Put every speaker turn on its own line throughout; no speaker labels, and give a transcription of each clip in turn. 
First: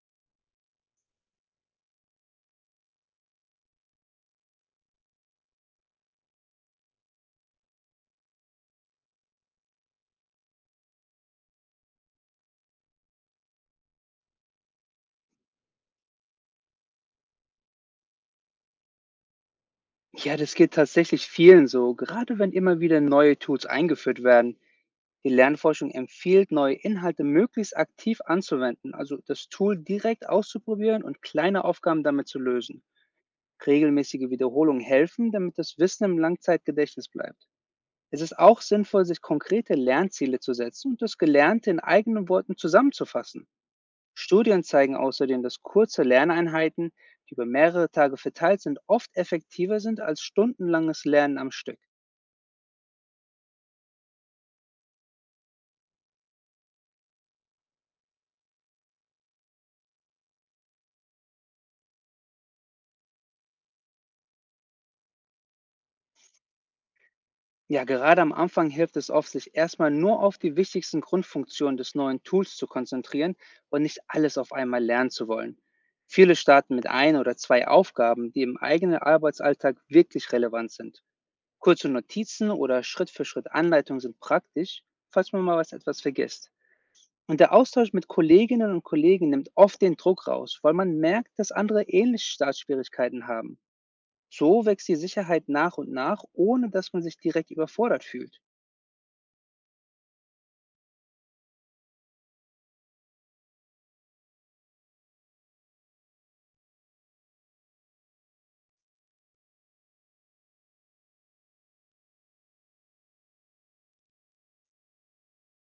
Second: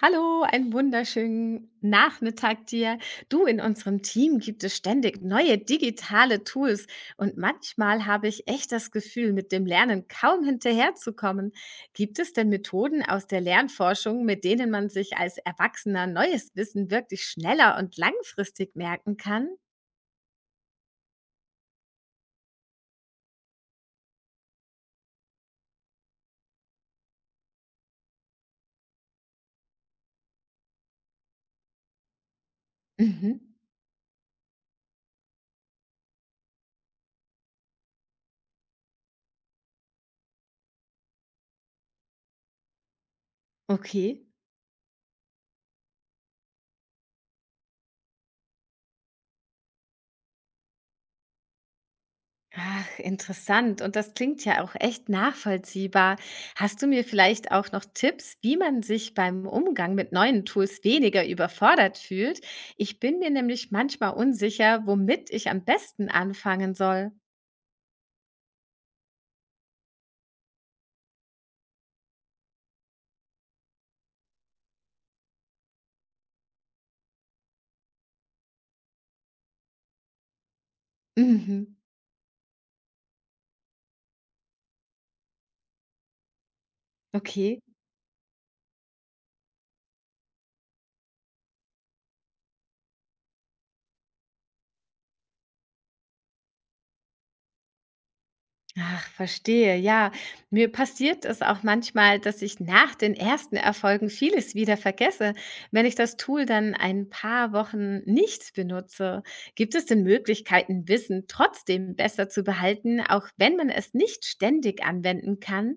Hallo, einen wunderschönen Nachmittag dir. Du, in unserem Team gibt es ständig neue digitale Tools und manchmal habe ich echt das Gefühl, mit dem Lernen kaum hinterherzukommen. Gibt es denn Methoden aus der Lernforschung, mit denen man sich als Erwachsener neues Wissen wirklich schneller und langfristig merken kann?
Ja, das geht tatsächlich vielen so, gerade wenn immer wieder neue Tools eingeführt werden. Die Lernforschung empfiehlt, neue Inhalte möglichst aktiv anzuwenden, also das Tool direkt auszuprobieren und kleine Aufgaben damit zu lösen.
Mhm.
Regelmäßige Wiederholungen helfen, damit das Wissen im Langzeitgedächtnis bleibt. Es ist auch sinnvoll, sich konkrete Lernziele zu setzen und das Gelernte in eigenen Worten zusammenzufassen.
Okay.
Studien zeigen außerdem, dass kurze Lerneinheiten, die über mehrere Tage verteilt sind, oft effektiver sind als stundenlanges Lernen am Stück.
Ach, interessant. Und das klingt ja auch echt nachvollziehbar. Hast du mir vielleicht auch noch Tipps, wie man sich beim Umgang mit neuen Tools weniger überfordert fühlt? Ich bin mir nämlich manchmal unsicher, womit ich am besten anfangen soll.
Ja, gerade am Anfang hilft es oft, sich erstmal nur auf die wichtigsten Grundfunktionen des neuen Tools zu konzentrieren und nicht alles auf einmal lernen zu wollen. Viele starten mit ein oder zwei Aufgaben, die im eigenen Arbeitsalltag wirklich relevant sind.
Mhm.
Kurze Notizen oder Schritt für Schritt Anleitungen sind praktisch, falls man mal was etwas vergisst. Und der
Okay.
Austausch mit Kolleginnen und Kollegen nimmt oft den Druck raus, weil man merkt, dass andere ähnliche Startschwierigkeiten haben. So wächst die Sicherheit nach und nach, ohne dass man sich direkt überfordert fühlt.
Ach, verstehe. Ja, mir passiert es auch manchmal, dass ich nach den ersten Erfolgen vieles wieder vergesse, wenn ich das Tool dann ein paar Wochen nicht benutze. Gibt es denn Möglichkeiten, Wissen trotzdem besser zu behalten, auch wenn man es nicht ständig anwenden kann?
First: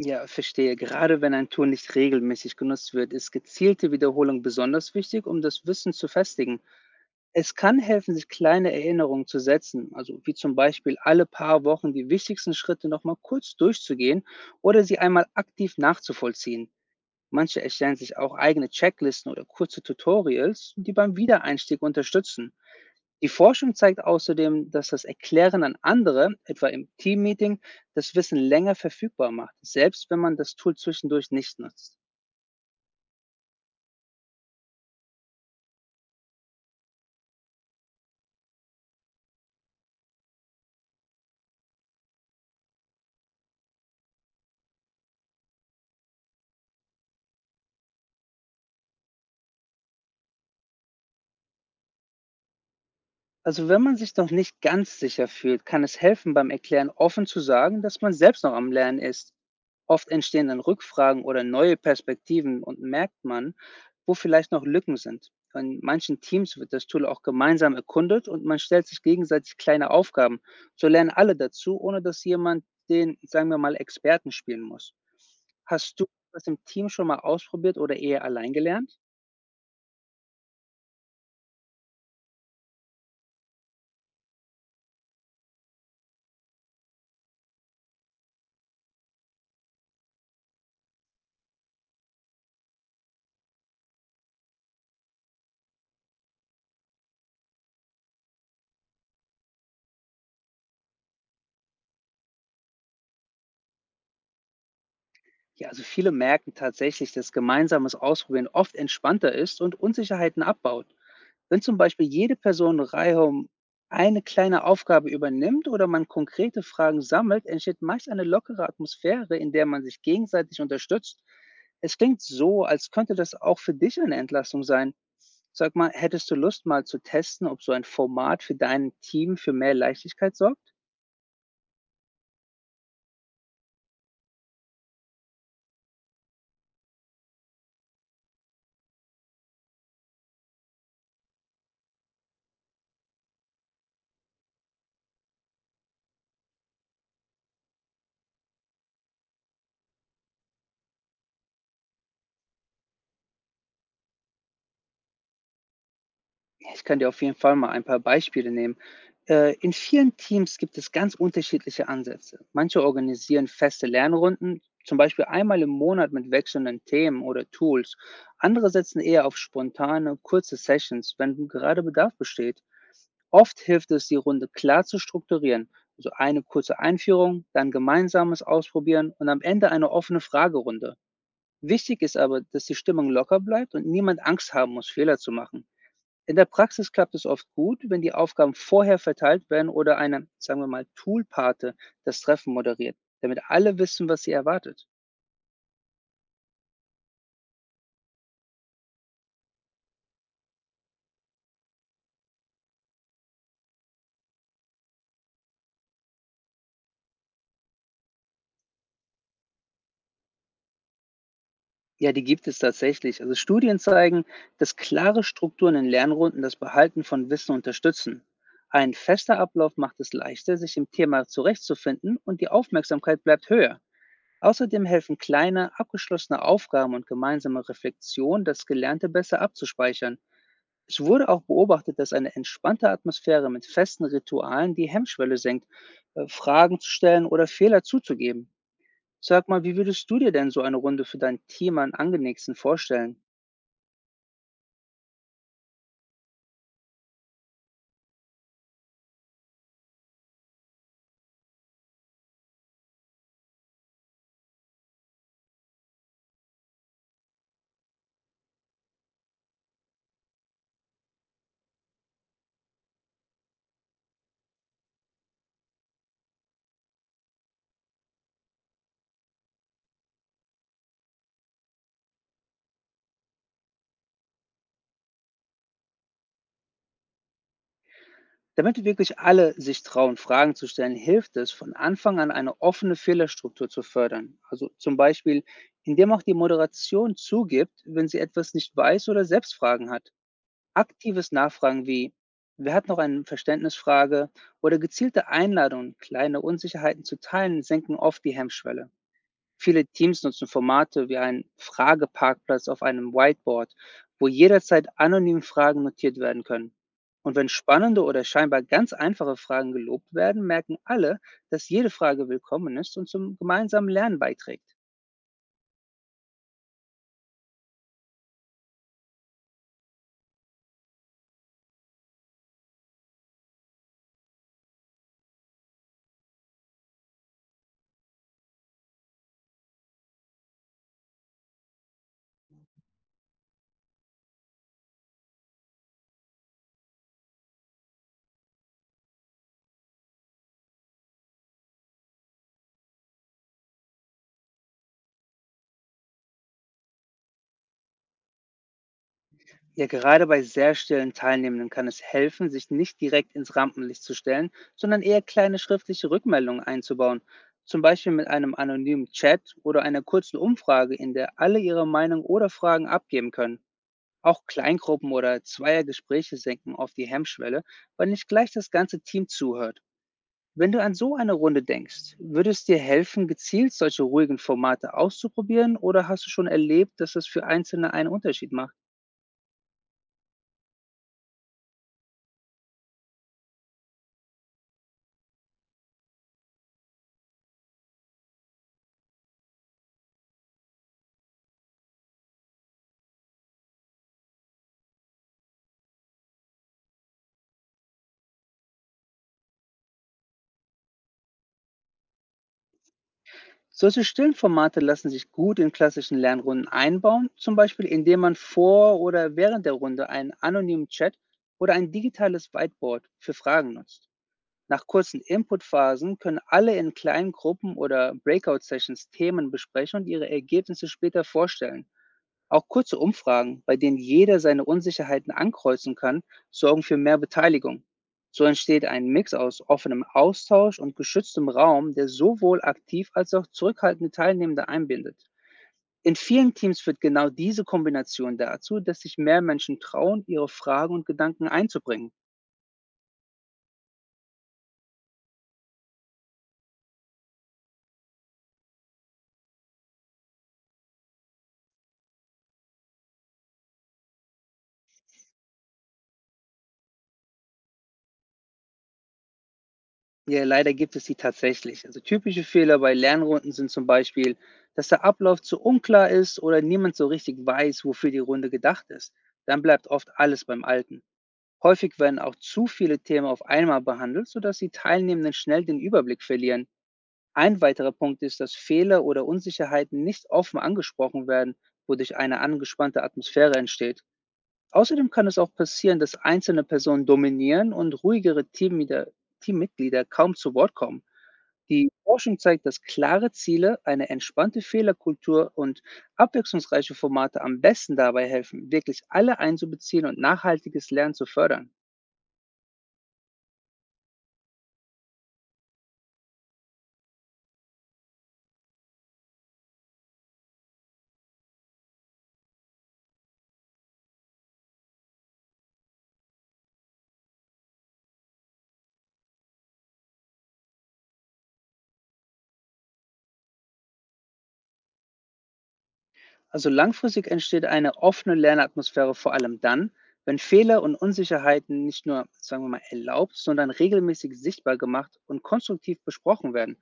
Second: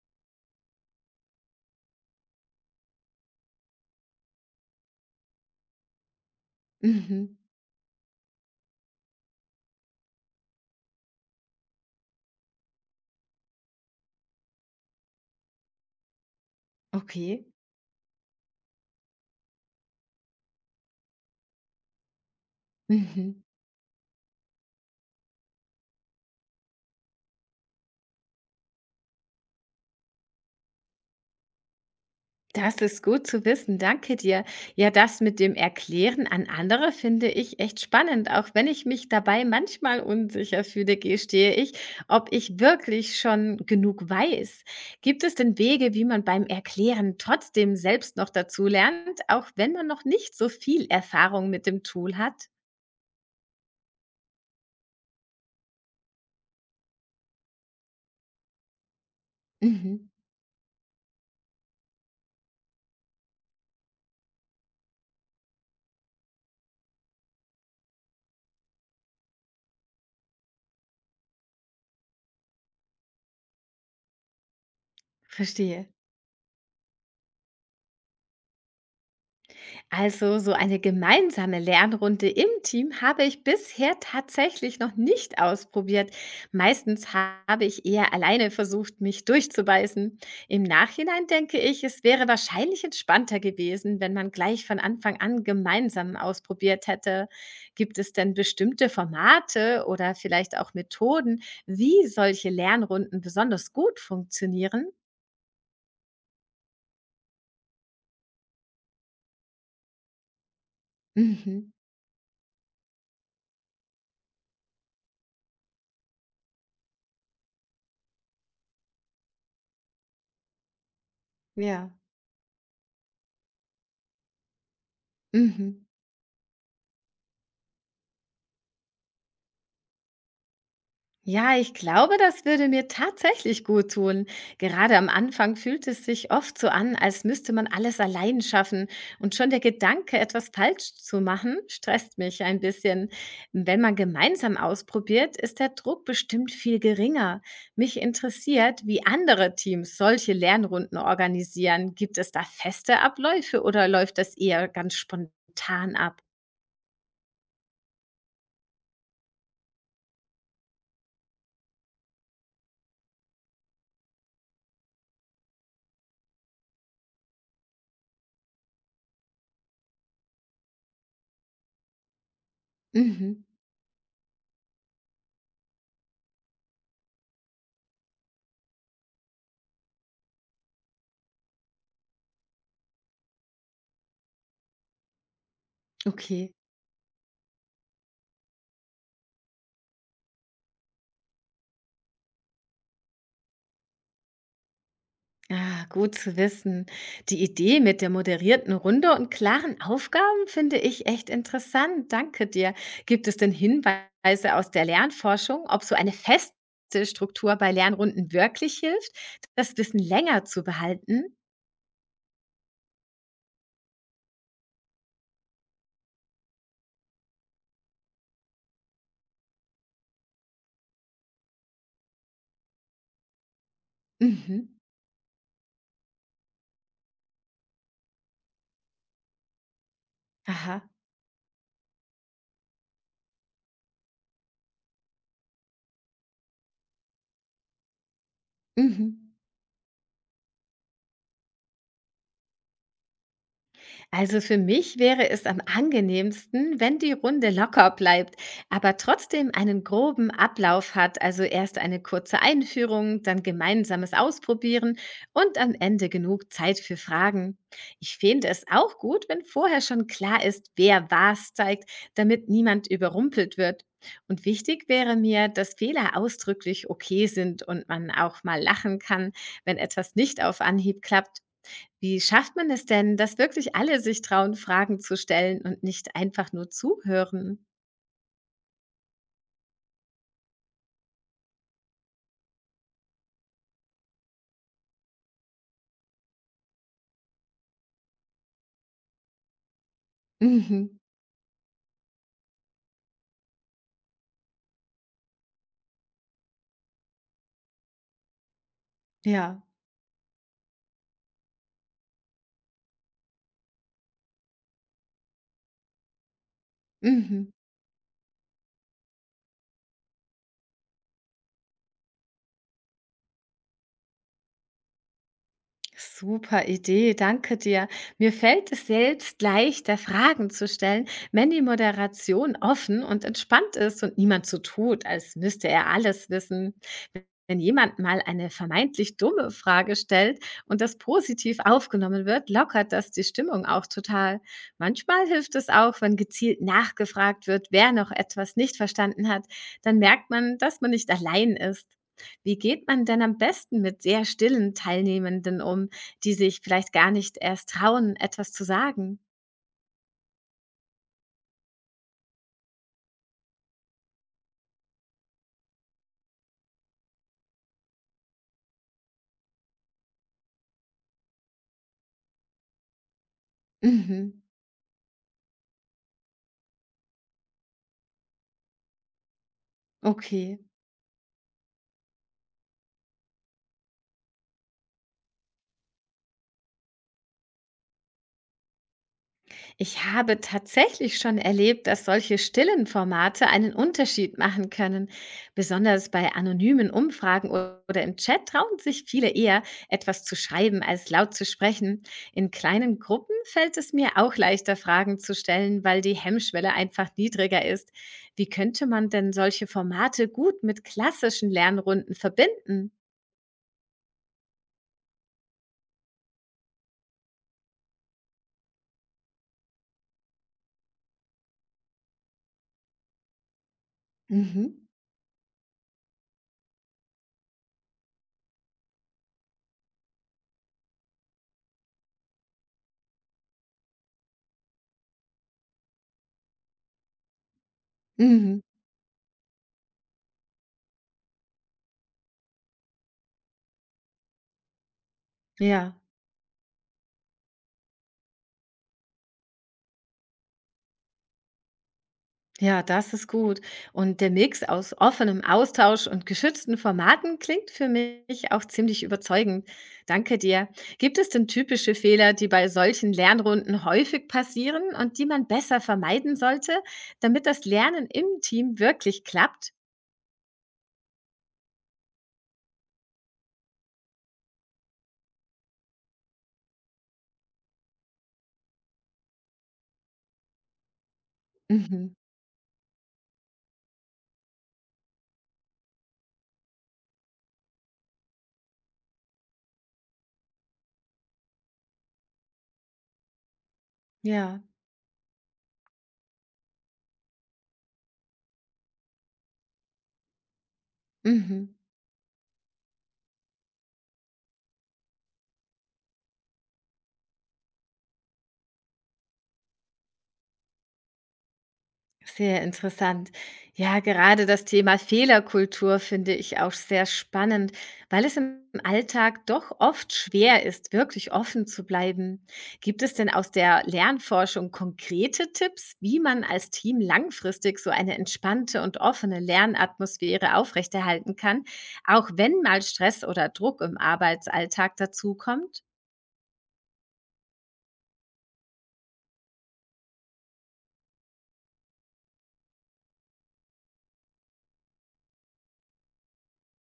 Ja, verstehe. Gerade wenn ein Tool nicht regelmäßig genutzt wird, ist gezielte Wiederholung besonders wichtig, um das Wissen zu festigen.
Mhm.
Es kann helfen, sich kleine Erinnerungen zu setzen, also wie zum Beispiel alle paar Wochen die wichtigsten Schritte nochmal kurz durchzugehen oder sie einmal aktiv nachzuvollziehen.
Okay.
Manche erstellen sich auch eigene Checklisten oder kurze Tutorials, die beim Wiedereinstieg unterstützen. Die
Mhm.
Forschung zeigt außerdem, dass das Erklären an andere, etwa im Teammeeting, das Wissen länger verfügbar macht, selbst wenn man das Tool zwischendurch nicht nutzt.
Das ist gut zu wissen, danke dir. Ja, das mit dem Erklären an andere finde ich echt spannend, auch wenn ich mich dabei manchmal unsicher fühle, gestehe ich, ob ich wirklich schon genug weiß. Gibt es denn Wege, wie man beim Erklären trotzdem selbst noch dazu lernt, auch wenn man noch nicht so viel Erfahrung mit dem Tool hat?
Also wenn man sich noch nicht ganz sicher fühlt, kann es helfen, beim Erklären offen zu sagen, dass man selbst noch am Lernen ist.
Mhm,
Oft entstehen dann Rückfragen oder neue Perspektiven und merkt man, wo vielleicht noch Lücken sind. In manchen Teams wird das Tool auch gemeinsam erkundet und man stellt sich gegenseitig kleine Aufgaben. So lernen alle dazu, ohne dass jemand den, sagen wir mal, Experten spielen muss.
verstehe.
Hast du das im Team schon mal ausprobiert oder eher allein gelernt?
Also so eine gemeinsame Lernrunde im Team habe ich bisher tatsächlich noch nicht ausprobiert. Meistens habe ich eher alleine versucht, mich durchzubeißen. Im Nachhinein denke ich, es wäre wahrscheinlich entspannter gewesen, wenn man gleich von Anfang an gemeinsam ausprobiert hätte. Gibt es denn bestimmte Formate oder vielleicht auch Methoden, wie solche Lernrunden besonders gut funktionieren?
Ja, also viele merken tatsächlich, dass gemeinsames Ausprobieren oft entspannter ist und Unsicherheiten abbaut. Wenn
Mhm.
zum Beispiel jede Person reihum eine kleine Aufgabe übernimmt oder man konkrete Fragen sammelt, entsteht meist eine lockere Atmosphäre, in der man sich gegenseitig unterstützt.
Ja.
Es klingt so, als könnte das auch für dich eine Entlastung sein. Sag
Mhm.
mal, hättest du Lust mal zu testen, ob so ein Format für dein Team für mehr Leichtigkeit sorgt?
Ja, ich glaube, das würde mir tatsächlich gut tun. Gerade am Anfang fühlt es sich oft so an, als müsste man alles allein schaffen. Und schon der Gedanke, etwas falsch zu machen, stresst mich ein bisschen. Wenn man gemeinsam ausprobiert, ist der Druck bestimmt viel geringer. Mich interessiert, wie andere Teams solche Lernrunden organisieren. Gibt es da feste Abläufe oder läuft das eher ganz spontan ab?
Ja, ich kann dir auf jeden Fall mal ein paar Beispiele nehmen. In vielen Teams gibt es ganz unterschiedliche Ansätze. Manche organisieren feste Lernrunden, zum Beispiel einmal im Monat mit wechselnden Themen oder Tools. Andere setzen eher auf spontane, kurze Sessions, wenn gerade Bedarf besteht.
Mhm.
Oft hilft es, die Runde klar zu strukturieren, also eine kurze Einführung, dann gemeinsames Ausprobieren und am Ende eine offene Fragerunde. Wichtig ist aber, dass die Stimmung locker bleibt und niemand Angst haben muss, Fehler zu machen. In der
Okay.
Praxis klappt es oft gut, wenn die Aufgaben vorher verteilt werden oder eine, sagen wir mal, Toolpate das Treffen moderiert, damit alle wissen, was sie erwartet.
Ah, gut zu wissen. Die Idee mit der moderierten Runde und klaren Aufgaben finde ich echt interessant. Danke dir. Gibt es denn Hinweise aus der Lernforschung, ob so eine feste Struktur bei Lernrunden wirklich hilft, das Wissen länger zu behalten?
Ja, die gibt es tatsächlich. Also Studien zeigen, dass klare Strukturen in Lernrunden das Behalten von Wissen unterstützen. Ein fester Ablauf macht es leichter, sich im Thema zurechtzufinden und die Aufmerksamkeit bleibt höher.
Mhm.
Außerdem helfen kleine, abgeschlossene Aufgaben und gemeinsame Reflexion, das Gelernte besser abzuspeichern.
Aha.
Es wurde auch beobachtet, dass eine entspannte Atmosphäre mit festen Ritualen die Hemmschwelle senkt, Fragen zu stellen oder Fehler zuzugeben.
Mhm.
Sag mal, wie würdest du dir denn so eine Runde für dein Team am angenehmsten vorstellen?
Also für mich wäre es am angenehmsten, wenn die Runde locker bleibt, aber trotzdem einen groben Ablauf hat, also erst eine kurze Einführung, dann gemeinsames Ausprobieren und am Ende genug Zeit für Fragen. Ich finde es auch gut, wenn vorher schon klar ist, wer was zeigt, damit niemand überrumpelt wird. Und wichtig wäre mir, dass Fehler ausdrücklich okay sind und man auch mal lachen kann, wenn etwas nicht auf Anhieb klappt. Wie schafft man es denn, dass wirklich alle sich trauen, Fragen zu stellen und nicht einfach nur zuhören?
Damit wirklich alle sich trauen, Fragen zu stellen, hilft es, von Anfang an eine offene Fehlerstruktur zu fördern. Also zum Beispiel, indem auch die Moderation zugibt, wenn sie etwas nicht weiß oder selbst Fragen hat.
Mhm.
Aktives Nachfragen wie „Wer hat noch eine Verständnisfrage?“ oder gezielte Einladungen, kleine Unsicherheiten zu teilen, senken oft die Hemmschwelle.
Ja.
Viele Teams nutzen Formate wie einen Frageparkplatz auf einem Whiteboard, wo jederzeit anonym Fragen notiert werden können. Und wenn
Mhm.
spannende oder scheinbar ganz einfache Fragen gelobt werden, merken alle, dass jede Frage willkommen ist und zum gemeinsamen Lernen beiträgt.
Super Idee, danke dir. Mir fällt es selbst leichter, Fragen zu stellen, wenn die Moderation offen und entspannt ist und niemand so tut, als müsste er alles wissen. Wenn jemand mal eine vermeintlich dumme Frage stellt und das positiv aufgenommen wird, lockert das die Stimmung auch total. Manchmal hilft es auch, wenn gezielt nachgefragt wird, wer noch etwas nicht verstanden hat. Dann merkt man, dass man nicht allein ist. Wie geht man denn am besten mit sehr stillen Teilnehmenden um, die sich vielleicht gar nicht erst trauen, etwas zu sagen?
Ja, gerade bei sehr stillen Teilnehmenden kann es helfen, sich nicht direkt ins Rampenlicht zu stellen, sondern eher kleine schriftliche Rückmeldungen einzubauen. Zum Beispiel mit einem anonymen Chat oder einer kurzen Umfrage, in der alle ihre Meinung oder Fragen abgeben können.
Mhm.
Auch Kleingruppen oder Zweiergespräche senken oft die Hemmschwelle, weil nicht gleich das ganze Team zuhört.
Okay.
Wenn du an so eine Runde denkst, würde es dir helfen, gezielt solche ruhigen Formate auszuprobieren oder hast du schon erlebt, dass es für Einzelne einen Unterschied macht?
Ich habe tatsächlich schon erlebt, dass solche stillen Formate einen Unterschied machen können. Besonders bei anonymen Umfragen oder im Chat trauen sich viele eher, etwas zu schreiben, als laut zu sprechen. In kleinen Gruppen fällt es mir auch leichter, Fragen zu stellen, weil die Hemmschwelle einfach niedriger ist. Wie könnte man denn solche Formate gut mit klassischen Lernrunden verbinden?
Solche stillen Formate lassen sich gut in klassischen Lernrunden einbauen, zum Beispiel indem man vor oder während der Runde einen anonymen Chat oder ein digitales Whiteboard für Fragen nutzt. Nach
Mhm.
kurzen Inputphasen können alle in kleinen Gruppen oder Breakout-Sessions Themen besprechen und ihre Ergebnisse später vorstellen. Auch kurze Umfragen, bei denen jeder seine Unsicherheiten ankreuzen kann, sorgen für mehr Beteiligung. So
Mhm.
entsteht ein Mix aus offenem Austausch und geschütztem Raum, der sowohl aktiv als auch zurückhaltende Teilnehmende einbindet.
Ja.
In vielen Teams führt genau diese Kombination dazu, dass sich mehr Menschen trauen, ihre Fragen und Gedanken einzubringen.
Ja, das ist gut. Und der Mix aus offenem Austausch und geschützten Formaten klingt für mich auch ziemlich überzeugend. Danke dir. Gibt es denn typische Fehler, die bei solchen Lernrunden häufig passieren und die man besser vermeiden sollte, damit das Lernen im Team wirklich klappt?
Ja, leider gibt es sie tatsächlich. Also typische Fehler bei Lernrunden sind zum Beispiel, dass der Ablauf zu unklar ist oder niemand so richtig weiß, wofür die Runde gedacht ist. Dann bleibt oft alles beim Alten. Häufig
Mhm.
werden auch zu viele Themen auf einmal behandelt, sodass die Teilnehmenden schnell den Überblick verlieren. Ein weiterer Punkt ist, dass Fehler oder Unsicherheiten nicht offen angesprochen werden, wodurch eine angespannte Atmosphäre entsteht.
Ja.
Außerdem kann es auch passieren, dass einzelne Personen dominieren und ruhigere Teammitglieder kaum zu Wort kommen.
Mhm.
Die Forschung zeigt, dass klare Ziele, eine entspannte Fehlerkultur und abwechslungsreiche Formate am besten dabei helfen, wirklich alle einzubeziehen und nachhaltiges Lernen zu fördern.
Sehr interessant. Ja, gerade das Thema Fehlerkultur finde ich auch sehr spannend, weil es im Alltag doch oft schwer ist, wirklich offen zu bleiben. Gibt es denn aus der Lernforschung konkrete Tipps, wie man als Team langfristig so eine entspannte und offene Lernatmosphäre aufrechterhalten kann, auch wenn mal Stress oder Druck im Arbeitsalltag dazukommt?
Also langfristig entsteht eine offene Lernatmosphäre vor allem dann, wenn Fehler und Unsicherheiten nicht nur, sagen wir mal, erlaubt, sondern regelmäßig sichtbar gemacht und konstruktiv besprochen werden.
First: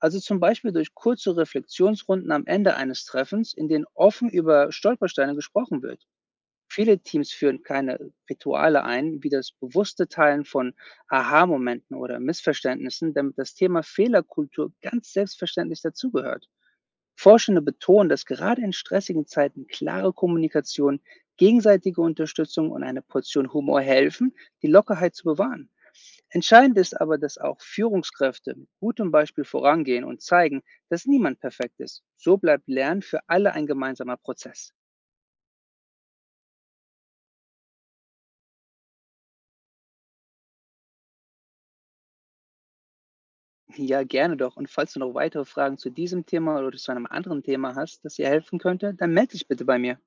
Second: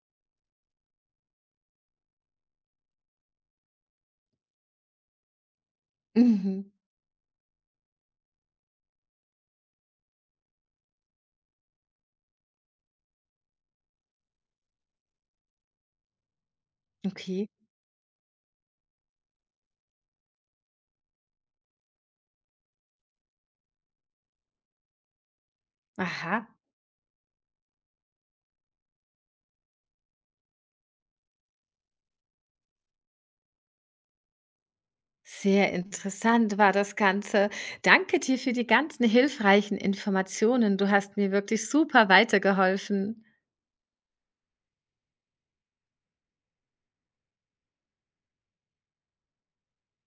Also zum Beispiel durch kurze Reflexionsrunden am Ende eines Treffens, in denen offen über Stolpersteine gesprochen wird.
Mhm.
Viele Teams führen kleine Rituale ein, wie das bewusste Teilen von Aha-Momenten oder Missverständnissen, damit das Thema Fehlerkultur ganz selbstverständlich dazugehört.
Okay.
Forschende betonen, dass gerade in stressigen Zeiten klare Kommunikation, gegenseitige Unterstützung und eine Portion Humor helfen, die Lockerheit zu bewahren.
Aha.
Entscheidend ist aber, dass auch Führungskräfte mit gutem Beispiel vorangehen und zeigen, dass niemand perfekt ist. So bleibt Lernen für alle ein gemeinsamer Prozess.
Sehr interessant war das Ganze. Danke dir für die ganzen hilfreichen Informationen. Du hast mir wirklich super weitergeholfen.
Ja, gerne doch. Und falls du noch weitere Fragen zu diesem Thema oder zu einem anderen Thema hast, das dir helfen könnte, dann melde dich bitte bei mir.